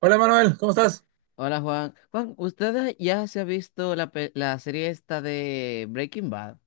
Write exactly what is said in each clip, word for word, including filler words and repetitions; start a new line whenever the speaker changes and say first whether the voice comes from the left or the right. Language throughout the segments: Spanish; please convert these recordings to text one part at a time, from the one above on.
right: Hola Manuel, ¿cómo estás?
left: Hola Juan. Juan, ¿usted ya se ha visto la, pe- la serie esta de Breaking Bad?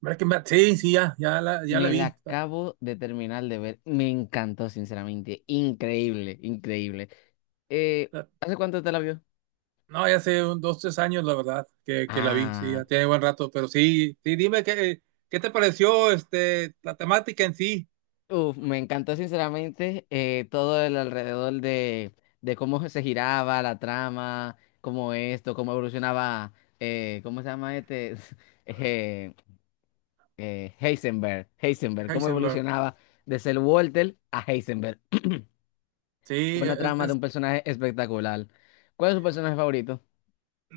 right: Breaking Bad, sí, sí, ya, ya la, ya la
left: Me la
right: vi. La-
left: acabo de terminar de ver. Me encantó, sinceramente. Increíble, increíble. Eh,
right: la-
left: ¿hace cuánto te la vio?
right: No, ya hace un- dos, tres años, la verdad, que, que la vi, sí,
left: Ah,
right: ya tiene buen rato, pero sí, sí, dime qué, qué te pareció este, la temática en sí.
left: uf, Me encantó, sinceramente, eh, todo el alrededor de, de cómo se giraba la trama, cómo esto, cómo evolucionaba, eh, ¿cómo se llama este? Eh, eh, Heisenberg, Heisenberg, cómo
right: Heisenberg.
left: evolucionaba de ser Walter a Heisenberg.
right: Sí,
left: Una
right: es,
left: trama de un
right: es-
left: personaje espectacular. ¿Cuál es su personaje favorito?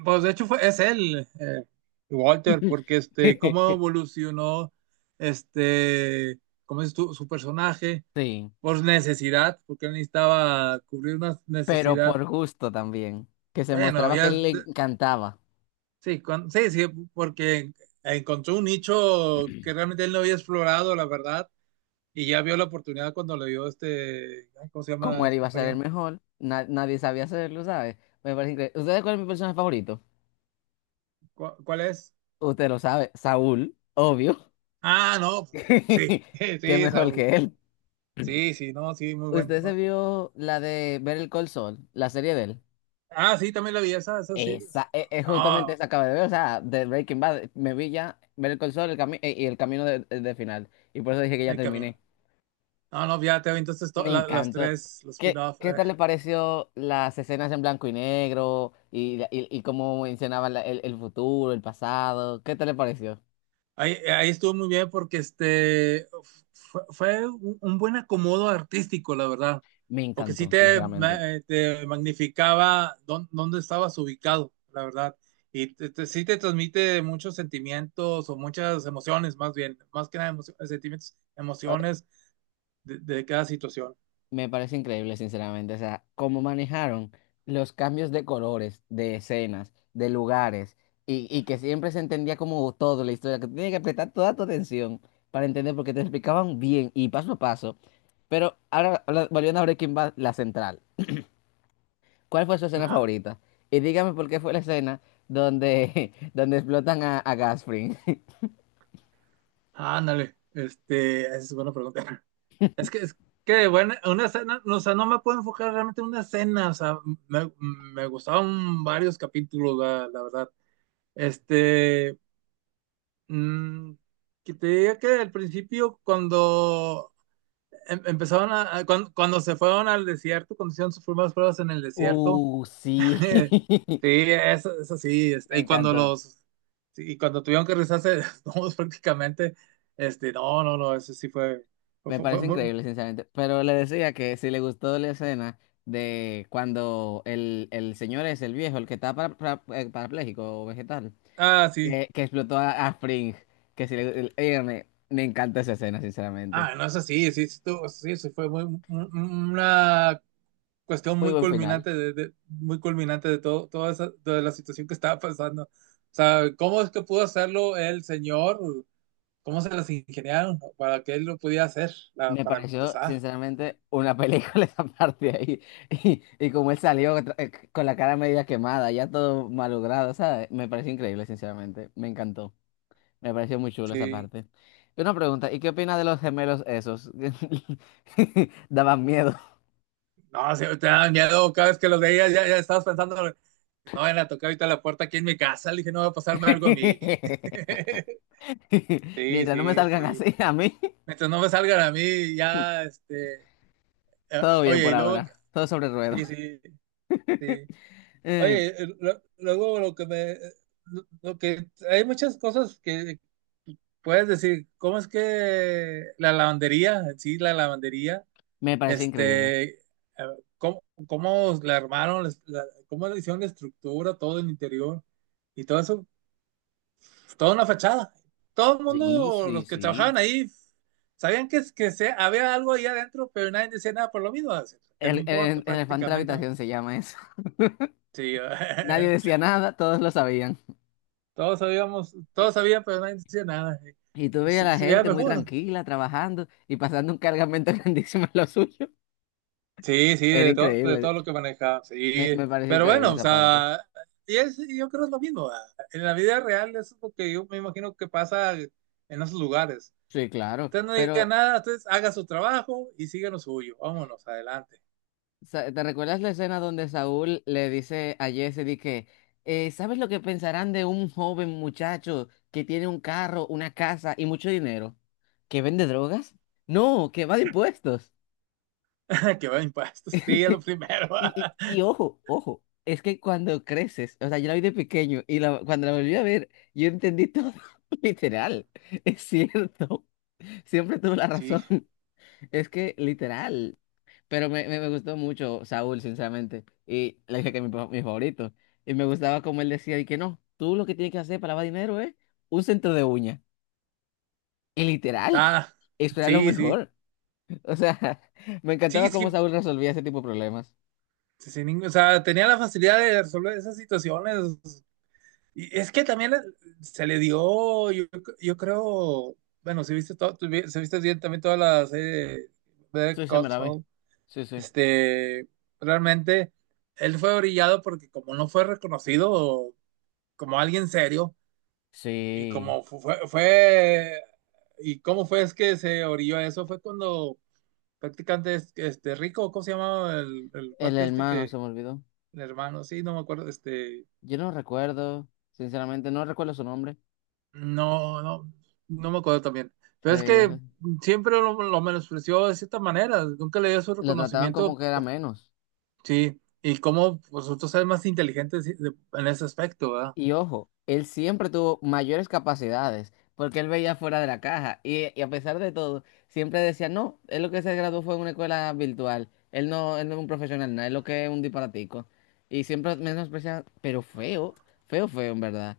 right: pues de hecho fue, es él, eh, Walter, porque este, cómo evolucionó este, cómo es tu- su personaje,
left: Sí,
right: por necesidad, porque él necesitaba cubrir una
left: pero
right: necesidad.
left: por gusto también. Que se
right: Bueno,
left: mostraba que
right: ya.
left: él le encantaba.
right: Sí, con- sí, sí, porque encontró un nicho que realmente él no había explorado, la verdad, y ya vio la oportunidad cuando le dio este, ay, ¿cómo se
left: Como
right: llama
left: él
right: el
left: iba a ser el
right: compañero?
left: mejor, na- nadie sabía hacerlo, ¿sabes? Me parece increíble. ¿Ustedes cuál es mi personaje favorito?
right: ¿Cu- ¿Cuál es?
left: Usted lo sabe, Saúl, obvio.
right: Ah, no, sí,
left: ¿Qué
right: sí,
left: mejor
right: Saúl,
left: que él?
right: sí, sí, no, sí, muy bueno,
left: ¿Usted se
right: no.
left: vio la de Ver el Call Saul, la serie de él?
right: Ah, sí, también la vi, esa, esa sí, es-
left: Esa, e- es, justamente
right: no,
left: esa acaba de ver, o sea, de Breaking Bad, me vi ya ver el console el cami- eh, y el camino de, eh, de final, y por eso dije que ya
right: el camino.
left: terminé.
right: No, no, ya te entonces
left: Me
right: las
left: encantó.
right: tres, los
left: ¿Qué,
right: spin-off,
left: qué
right: eh.
left: tal le pareció las escenas en blanco y negro y, la- y, y cómo mencionaban la- el, el futuro, el pasado? ¿Qué tal le pareció?
right: Ahí, ahí estuvo muy bien porque este fue, fue un, un buen acomodo artístico, la verdad,
left: Me
right: porque sí
left: encantó,
right: te, ma-
left: sinceramente.
right: eh, te magnificaba dón- dónde estabas ubicado, la verdad, y te- te- sí te transmite muchos sentimientos o muchas emociones, más bien, más que nada emocio- sentimientos, emociones de, de cada situación.
left: Me parece increíble, sinceramente. O sea, cómo manejaron los cambios de colores, de escenas, de lugares, y, y que siempre se entendía como todo la historia, que tú tenías que prestar toda tu atención para entender, porque te explicaban bien y paso a paso. Pero ahora, habla- volviendo a Breaking Bad, la central. ¿Cuál fue su escena
right: Ajá.
left: favorita? Y dígame por qué fue la escena donde, donde explotan a, a Gasfring.
right: Ándale, este, esa es buena pregunta. Es que, es que, bueno, una escena, no, o sea, no me puedo enfocar realmente en una escena, o sea, me, me gustaban varios capítulos, la, la verdad. Este, mm, que te diga que al principio, cuando em- empezaron a, a- cuando, cuando se fueron al desierto, cuando hicieron sus primeras pruebas en el desierto,
left: Uh, sí.
right: sí, eso, eso sí, este,
left: Me
right: y cuando
left: encantó.
right: los, sí, y cuando tuvieron que rezarse desnudos prácticamente, este, no, no, no, eso sí fue, fue,
left: Me
right: fue-
left: parece
right: fue-
left: increíble, sinceramente. Pero le decía que si le gustó la escena de cuando el, el señor es el viejo, el que está para, para- eh, parapléjico o vegetal,
right: ah, sí.
left: que, que explotó a, a Fring, que si le, el- oye, me, me encanta esa escena, sinceramente.
right: Ah, no es así, sí, sí, estuvo- sí, sí fue muy, un- un- una cuestión
left: Muy
right: muy
left: buen final.
right: culminante de, de- muy culminante de todo, toda esa, de la situación que estaba pasando. O sea, ¿cómo es que pudo hacerlo el señor? ¿Cómo se las ingeniaron para que él lo pudiera hacer, la-
left: Me
right: para
left: pareció,
right: empezar?
left: sinceramente, una película esa parte ahí. Y, y como él salió tra- eh, con la cara media quemada, ya todo malogrado, ¿sabes? Me pareció increíble, sinceramente. Me encantó. Me pareció muy chulo esa
right: Sí,
left: parte. Y una pregunta, ¿y qué opinas de los gemelos esos? Daban miedo.
right: no, sí, te da miedo cada vez que los veías, ya, ya estabas pensando, no van a tocar ahorita la puerta aquí en mi casa, le dije, no va a pasarme algo a mí. Sí,
left: Mientras no me
right: sí,
left: salgan
right: sí.
left: así a mí,
right: Mientras no me salgan a mí, ya, este, eh,
left: todo bien
right: oye,
left: por
right: y luego, que-
left: ahora. Todo sobre ruedas.
right: sí, sí, sí.
left: Eh,
right: Oye, eh, lo- luego lo que me, eh, lo lo que, hay muchas cosas que puedes decir, ¿cómo es que la lavandería, en sí, la lavandería,
left: Me pareció increíble.
right: este, a ¿cómo, cómo la armaron, les- la- cómo le hicieron la estructura, todo el interior y todo eso? Pues, toda una fachada. Todo el
left: Sí,
right: mundo,
left: sí,
right: los que
left: sí.
right: trabajaban ahí, sabían que, que se, había algo ahí adentro, pero nadie decía nada por lo mismo, ¿qué
left: El,
right: me
left: el,
right: importa
left: el elefante de la
right: prácticamente? ¿No?
left: habitación se llama eso.
right: Sí,
left: Nadie decía nada, todos lo sabían.
right: todos sabíamos,
left: Y,
right: todos sabían, pero nadie decía nada.
left: y tú
right: Y
left: veías
right: sí,
left: a la
right: sí, era
left: gente muy
right: mejor.
left: tranquila, trabajando y pasando un cargamento grandísimo en lo suyo.
right: Sí, sí,
left: Era
right: de todo, de todo
left: increíble.
right: lo que manejaba,
left: Me,
right: sí.
left: me pareció
right: Pero
left: increíble
right: bueno, o
left: esa parte.
right: sea, y es, y yo creo es lo mismo, ¿verdad? En la vida real es lo que yo me imagino que pasa en esos lugares.
left: Sí, claro,
right: Usted no diga
left: pero
right: nada, entonces haga su trabajo y siga lo suyo. Vámonos, adelante.
left: sa- ¿te recuerdas la escena donde Saúl le dice a Jesse de que eh, ¿sabes lo que pensarán de un joven muchacho que tiene un carro, una casa y mucho dinero? ¿Que vende drogas? No, que va de impuestos.
right: Que va impuestos, sí, es lo primero.
left: Y, y, y ojo, ojo, es que cuando creces, o sea, yo la vi de pequeño y la- cuando la volví a ver, yo entendí todo, literal, es cierto, siempre tuve la
right: Sí,
left: razón. Es que literal, pero me, me, me gustó mucho Saúl, sinceramente, y le dije que mi, pa- mi favorito, y me gustaba como él decía, y que no, tú lo que tienes que hacer para lavar dinero es un centro de uña, y literal,
right: está,
left: eso era lo
right: sí, sí.
left: mejor, o sea, me
right: Sí,
left: encantaba cómo
right: sí,
left: Saúl resolvía ese tipo de problemas.
right: sin ningún, o sea, tenía la facilidad de resolver esas situaciones. Y es que también le- Se le dio, yo, yo creo, bueno, si viste todo, si viste bien también toda la serie de
left: Sí, sí, me la vi,
right: Console,
left: sí, sí.
right: este, realmente él fue brillado porque como no fue reconocido como alguien serio y
left: Sí,
right: como fu- fue, fue y cómo fue es que se orilló a eso, fue cuando prácticamente es- este Rico, ¿cómo se llamaba el, el
left: el
right: cuate este
left: hermano
right: que
left: se me olvidó,
right: el hermano? Sí, no me acuerdo, este.
left: yo no recuerdo, sinceramente, no recuerdo su nombre,
right: No, no, no me acuerdo también. Pero es que
left: se,
right: siempre lo, lo menospreció de cierta manera, nunca le dio su
left: lo trataban como
right: reconocimiento,
left: que era
right: pu-.
left: menos.
right: Sí, y cómo vosotros eres más inteligentes en ese aspecto, ¿verdad?
left: Y ojo, él siempre tuvo mayores capacidades porque él veía fuera de la caja y, y a pesar de todo, siempre decía, no, él lo que se graduó fue en una escuela virtual, él no, él no es un profesional, nada, él lo que es un disparatico. Y siempre menospreciaba, pero feo, feo, feo en verdad.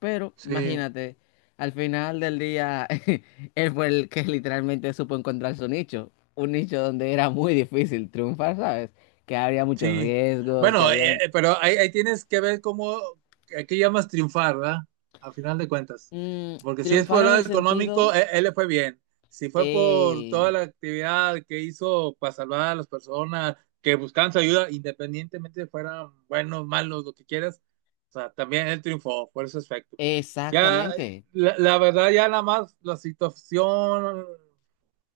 left: Pero
right: Sí.
left: imagínate, al final del día, él fue el que literalmente supo encontrar su nicho, un nicho donde era muy difícil triunfar, ¿sabes? Que había muchos
right: Sí,
left: riesgos, que
right: bueno,
left: habían...
right: eh, eh, pero ahí, ahí tienes que ver cómo, a qué llamas triunfar, ¿verdad? A final de cuentas.
left: mm,
right: Porque si es por
left: triunfar
right: el
left: en
right: lado
left: el
right: económico,
left: sentido.
right: eh, él, le fue bien. Si fue por toda
left: Eh,
right: la actividad que hizo para salvar a las personas que buscaban su ayuda, independientemente fueran buenos, malos, lo que quieras, o sea, también él triunfó por ese aspecto. Ya,
left: exactamente.
right: la, la verdad, ya nada más la situación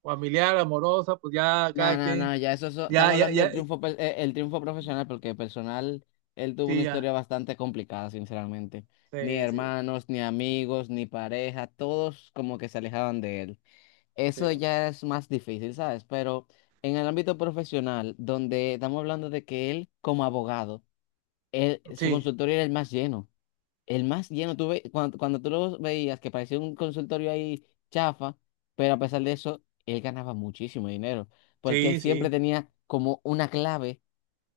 right: familiar, amorosa, pues ya
left: No,
right: cada
left: no, no,
right: quien,
left: ya eso, eso- estamos
right: ya, ya,
left: hablando del
right: ya,
left: triunfo, pe- eh, el triunfo profesional, porque personal, él tuvo una
right: sí, ya.
left: historia bastante complicada, sinceramente. Ni
right: Sí, sí,
left: hermanos, ni amigos, ni pareja, todos como que se alejaban de él. Eso
right: sí,
left: ya es más difícil, ¿sabes? Pero en el ámbito profesional, donde estamos hablando de que él, como abogado, él, su
right: sí,
left: consultorio era el más lleno. El más lleno, tú ve, cuando, cuando tú lo veías que parecía un consultorio ahí chafa, pero a pesar de eso, él ganaba muchísimo dinero, porque él
right: sí,
left: siempre
right: sí,
left: tenía como una clave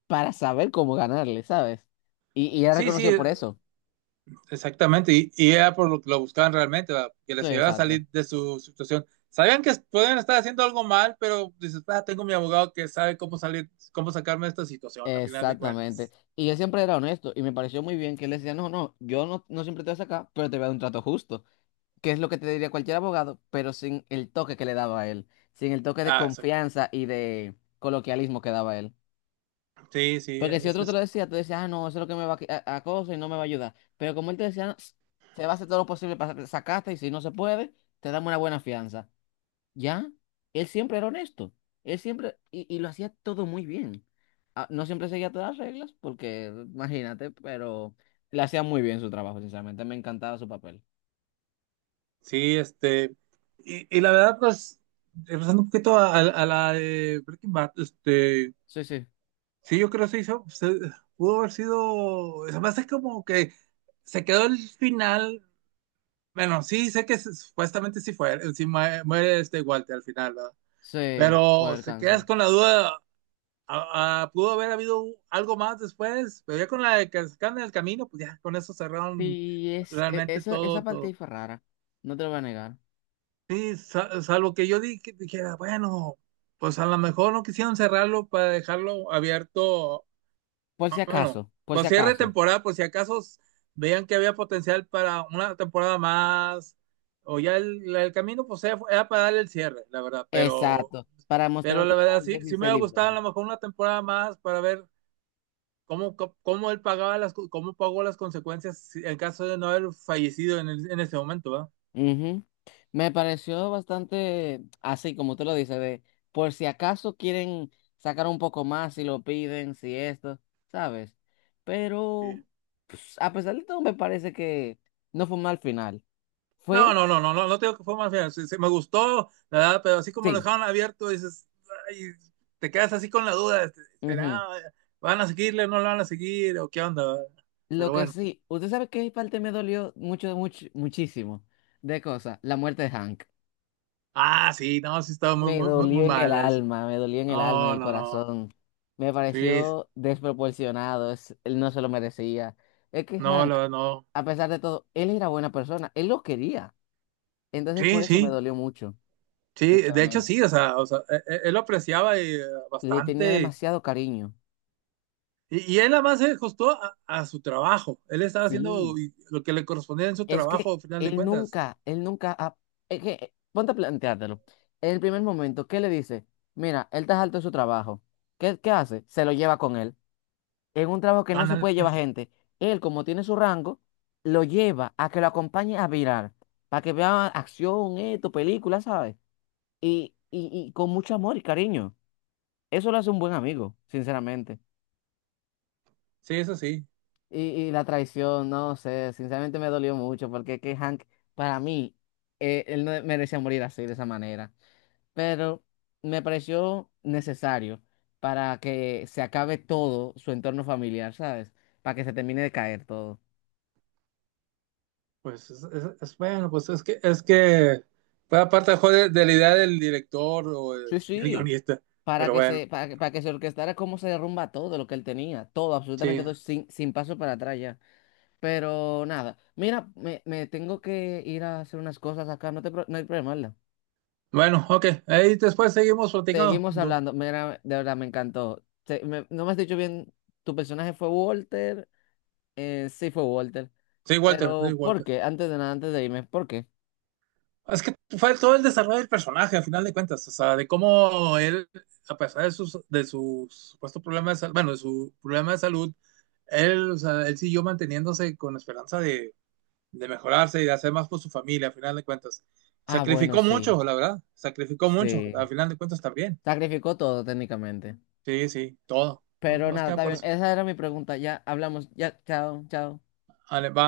left: para saber cómo ganarle, ¿sabes? Y, y era
right: sí, sí,
left: reconocido por eso.
right: exactamente. Y, y era por lo que lo buscaban realmente, ¿verdad? Que
left: Sí,
right: les ayudara a
left: exacto.
right: salir de su situación. Sabían que pueden estar haciendo algo mal, pero dices, ah, tengo mi abogado que sabe cómo salir, cómo sacarme de esta situación, a final de
left: Exactamente.
right: cuentas.
left: Y él siempre era honesto y me pareció muy bien que él decía, no, no, yo no, no siempre te voy a sacar, pero te voy a dar un trato justo, que es lo que te diría cualquier abogado, pero sin el toque que le daba a él, sin el toque de
right: Ah, exacto.
left: confianza y de coloquialismo que daba él.
right: Sí, sí,
left: Porque si
right: es,
left: otro te
right: es-
left: lo decía, tú decías, ah, no, eso es lo que me va a, qui- a, a cosa y no me va a ayudar. Pero como él te decía, "No, se va a hacer todo lo posible para sacarte y si no se puede, te damos una buena fianza. ¿Ya? Él siempre era honesto. Él siempre, y, y lo hacía todo muy bien. Ah, no siempre seguía todas las reglas, porque imagínate, pero le hacía muy bien su trabajo, sinceramente. Me encantaba su papel.
right: sí, este. Y, y la verdad, pues, regresando un poquito a, a- a la de Breaking Bad, este.
left: Sí, sí,
right: Sí, yo creo que se hizo, se- pudo haber sido. Además, es como que se quedó el final. Bueno, sí, sé que se- supuestamente sí fue. Sí mue- muere este Walter al final, ¿verdad?
left: sí, por
right: Pero
left: el
right: se
left: cáncer.
right: quedas con la duda. A- a- pudo haber habido algo más después, pero ya con la de que se quedan en el camino, pues ya con eso cerraron
left: Sí, es, e-
right: realmente
left: esa, esa
right: todo,
left: parte ahí
right: todo.
left: fue rara. No te lo voy a negar.
right: Sí, sa- salvo que yo di- que dijera, bueno, pues a lo mejor no quisieron cerrarlo para dejarlo abierto.
left: Por si
right: Ah, bueno,
left: acaso, por si
right: pues cierre de
left: acaso.
right: temporada, por si acaso veían que había potencial para una temporada más, o ya el, el camino, pues era, era para darle el cierre, la verdad, pero,
left: Exacto, para
right: pero
left: mostrar
right: la
left: cómo
right: verdad sí, sí
left: Jesse
right: me
left: se
right: hubiera
left: libra.
right: gustado a lo mejor una temporada más para ver cómo, co- cómo él pagaba las, co- cómo pagó las consecuencias si- en caso de no haber fallecido en, el- en ese momento, ¿verdad?
left: Ujú. Me pareció bastante así, como tú lo dices, de por si acaso quieren sacar un poco más, si lo piden, si esto, ¿sabes? Pero
right: Sí.
left: pues, a pesar de todo, me parece que no fue mal final.
right: No,
left: Fue,
right: no, no, no, no, no, te digo que fue más bien. Sí, sí, me gustó, ¿verdad? Pero así como lo
left: sí.
right: dejaron abierto, dices, ay, te quedas así con la duda, este,
left: Ujú.
right: ¿será? ¿Van a seguirle? ¿No lo van a seguir? ¿O qué onda? ¿Verdad?
left: Lo
right: Pero
left: que
right: bueno.
left: sí, usted sabe qué parte me dolió mucho, mucho, muchísimo de cosas, la muerte de Hank.
right: Ah, sí, no, sí estaba muy,
left: Me
right: muy, muy, muy
left: dolió en el
right: mal eso.
left: alma, me dolió en el alma, en
right: No,
left: el
right: no, no.
left: corazón. Me
right: Sí,
left: pareció desproporcionado, es- él no se lo merecía. Es que
right: no,
left: Hank,
right: lo- no.
left: a pesar de todo, él era buena persona, él lo quería. Entonces por
right: Sí,
left: eso me
right: sí,
left: dolió mucho,
right: sí. De hecho,
left: sinceramente.
right: sí, o sea, o sea, e- e- él, lo apreciaba, eh,
left: Le tenía
right: bastante.
left: demasiado cariño.
right: Y, y él además se ajustó a, a su trabajo. Él estaba haciendo
left: Sí,
right: lo que le correspondía en su
left: es que
right: trabajo, al final de
left: él
right: cuentas.
left: nunca, él nunca, ha- es que, eh, ponte a planteártelo. En el primer momento, ¿qué le dice? Mira, él está alto de su trabajo. ¿Qué, qué hace? Se lo lleva con él en un trabajo que no se
right: Ándale.
left: puede llevar gente. Él, como tiene su rango, lo lleva a que lo acompañe a virar, para que vea acción, esto, películas, ¿sabes? Y, y, y con mucho amor y cariño. Eso lo hace un buen amigo, sinceramente.
right: Sí, eso sí,
left: Y, y la traición, no sé, sinceramente me dolió mucho, porque es que Hank, para mí, eh, él no merecía morir así, de esa manera. Pero me pareció necesario para que se acabe todo su entorno familiar, ¿sabes? Para que se termine de caer todo.
right: pues es, es- es bueno, pues es que es que fue aparte mejor de, de la idea del director o de-
left: Sí,
right: del
left: sí,
right: guionista,
left: para
right: pero
left: que se,
right: bueno,
left: para que, para que se orquestara cómo se derrumba todo lo que él tenía, todo, absolutamente
right: sí.
left: todo, sin, sin paso para atrás ya. Pero nada, mira, me, me tengo que ir a hacer unas cosas acá, no te, pro- no hay problema, ¿verdad?
right: Bueno, ok, ahí después seguimos platicando.
left: Seguimos
right: Du-
left: hablando, mira, de verdad me encantó. Se- me- no me has dicho bien, tu personaje fue Walter, eh, sí fue Walter,
right: Sí, Walter, sí,
left: pero ¿por
right: Walter.
left: qué? Antes de nada, antes de irme, ¿por qué?
right: Es que fue todo el desarrollo del personaje, al final de cuentas, o sea, de cómo él, a pesar de sus, de sus supuesto problema de salud, bueno, de su problema de salud, él, o sea, él siguió manteniéndose con esperanza de de mejorarse y de hacer más por su familia, al final de cuentas.
left: Ah, bueno,
right: Sacrificó
left: sí,
right: mucho, la verdad, sacrificó mucho,
left: sí,
right: al final de cuentas también.
left: sacrificó todo técnicamente.
right: Sí, sí, todo.
left: Pero
right: Más
left: nada,
right: que nada
left: está
right: por
left: bien,
right: eso.
left: esa era mi pregunta, ya hablamos, ya, chao, chao.
right: Ale, va.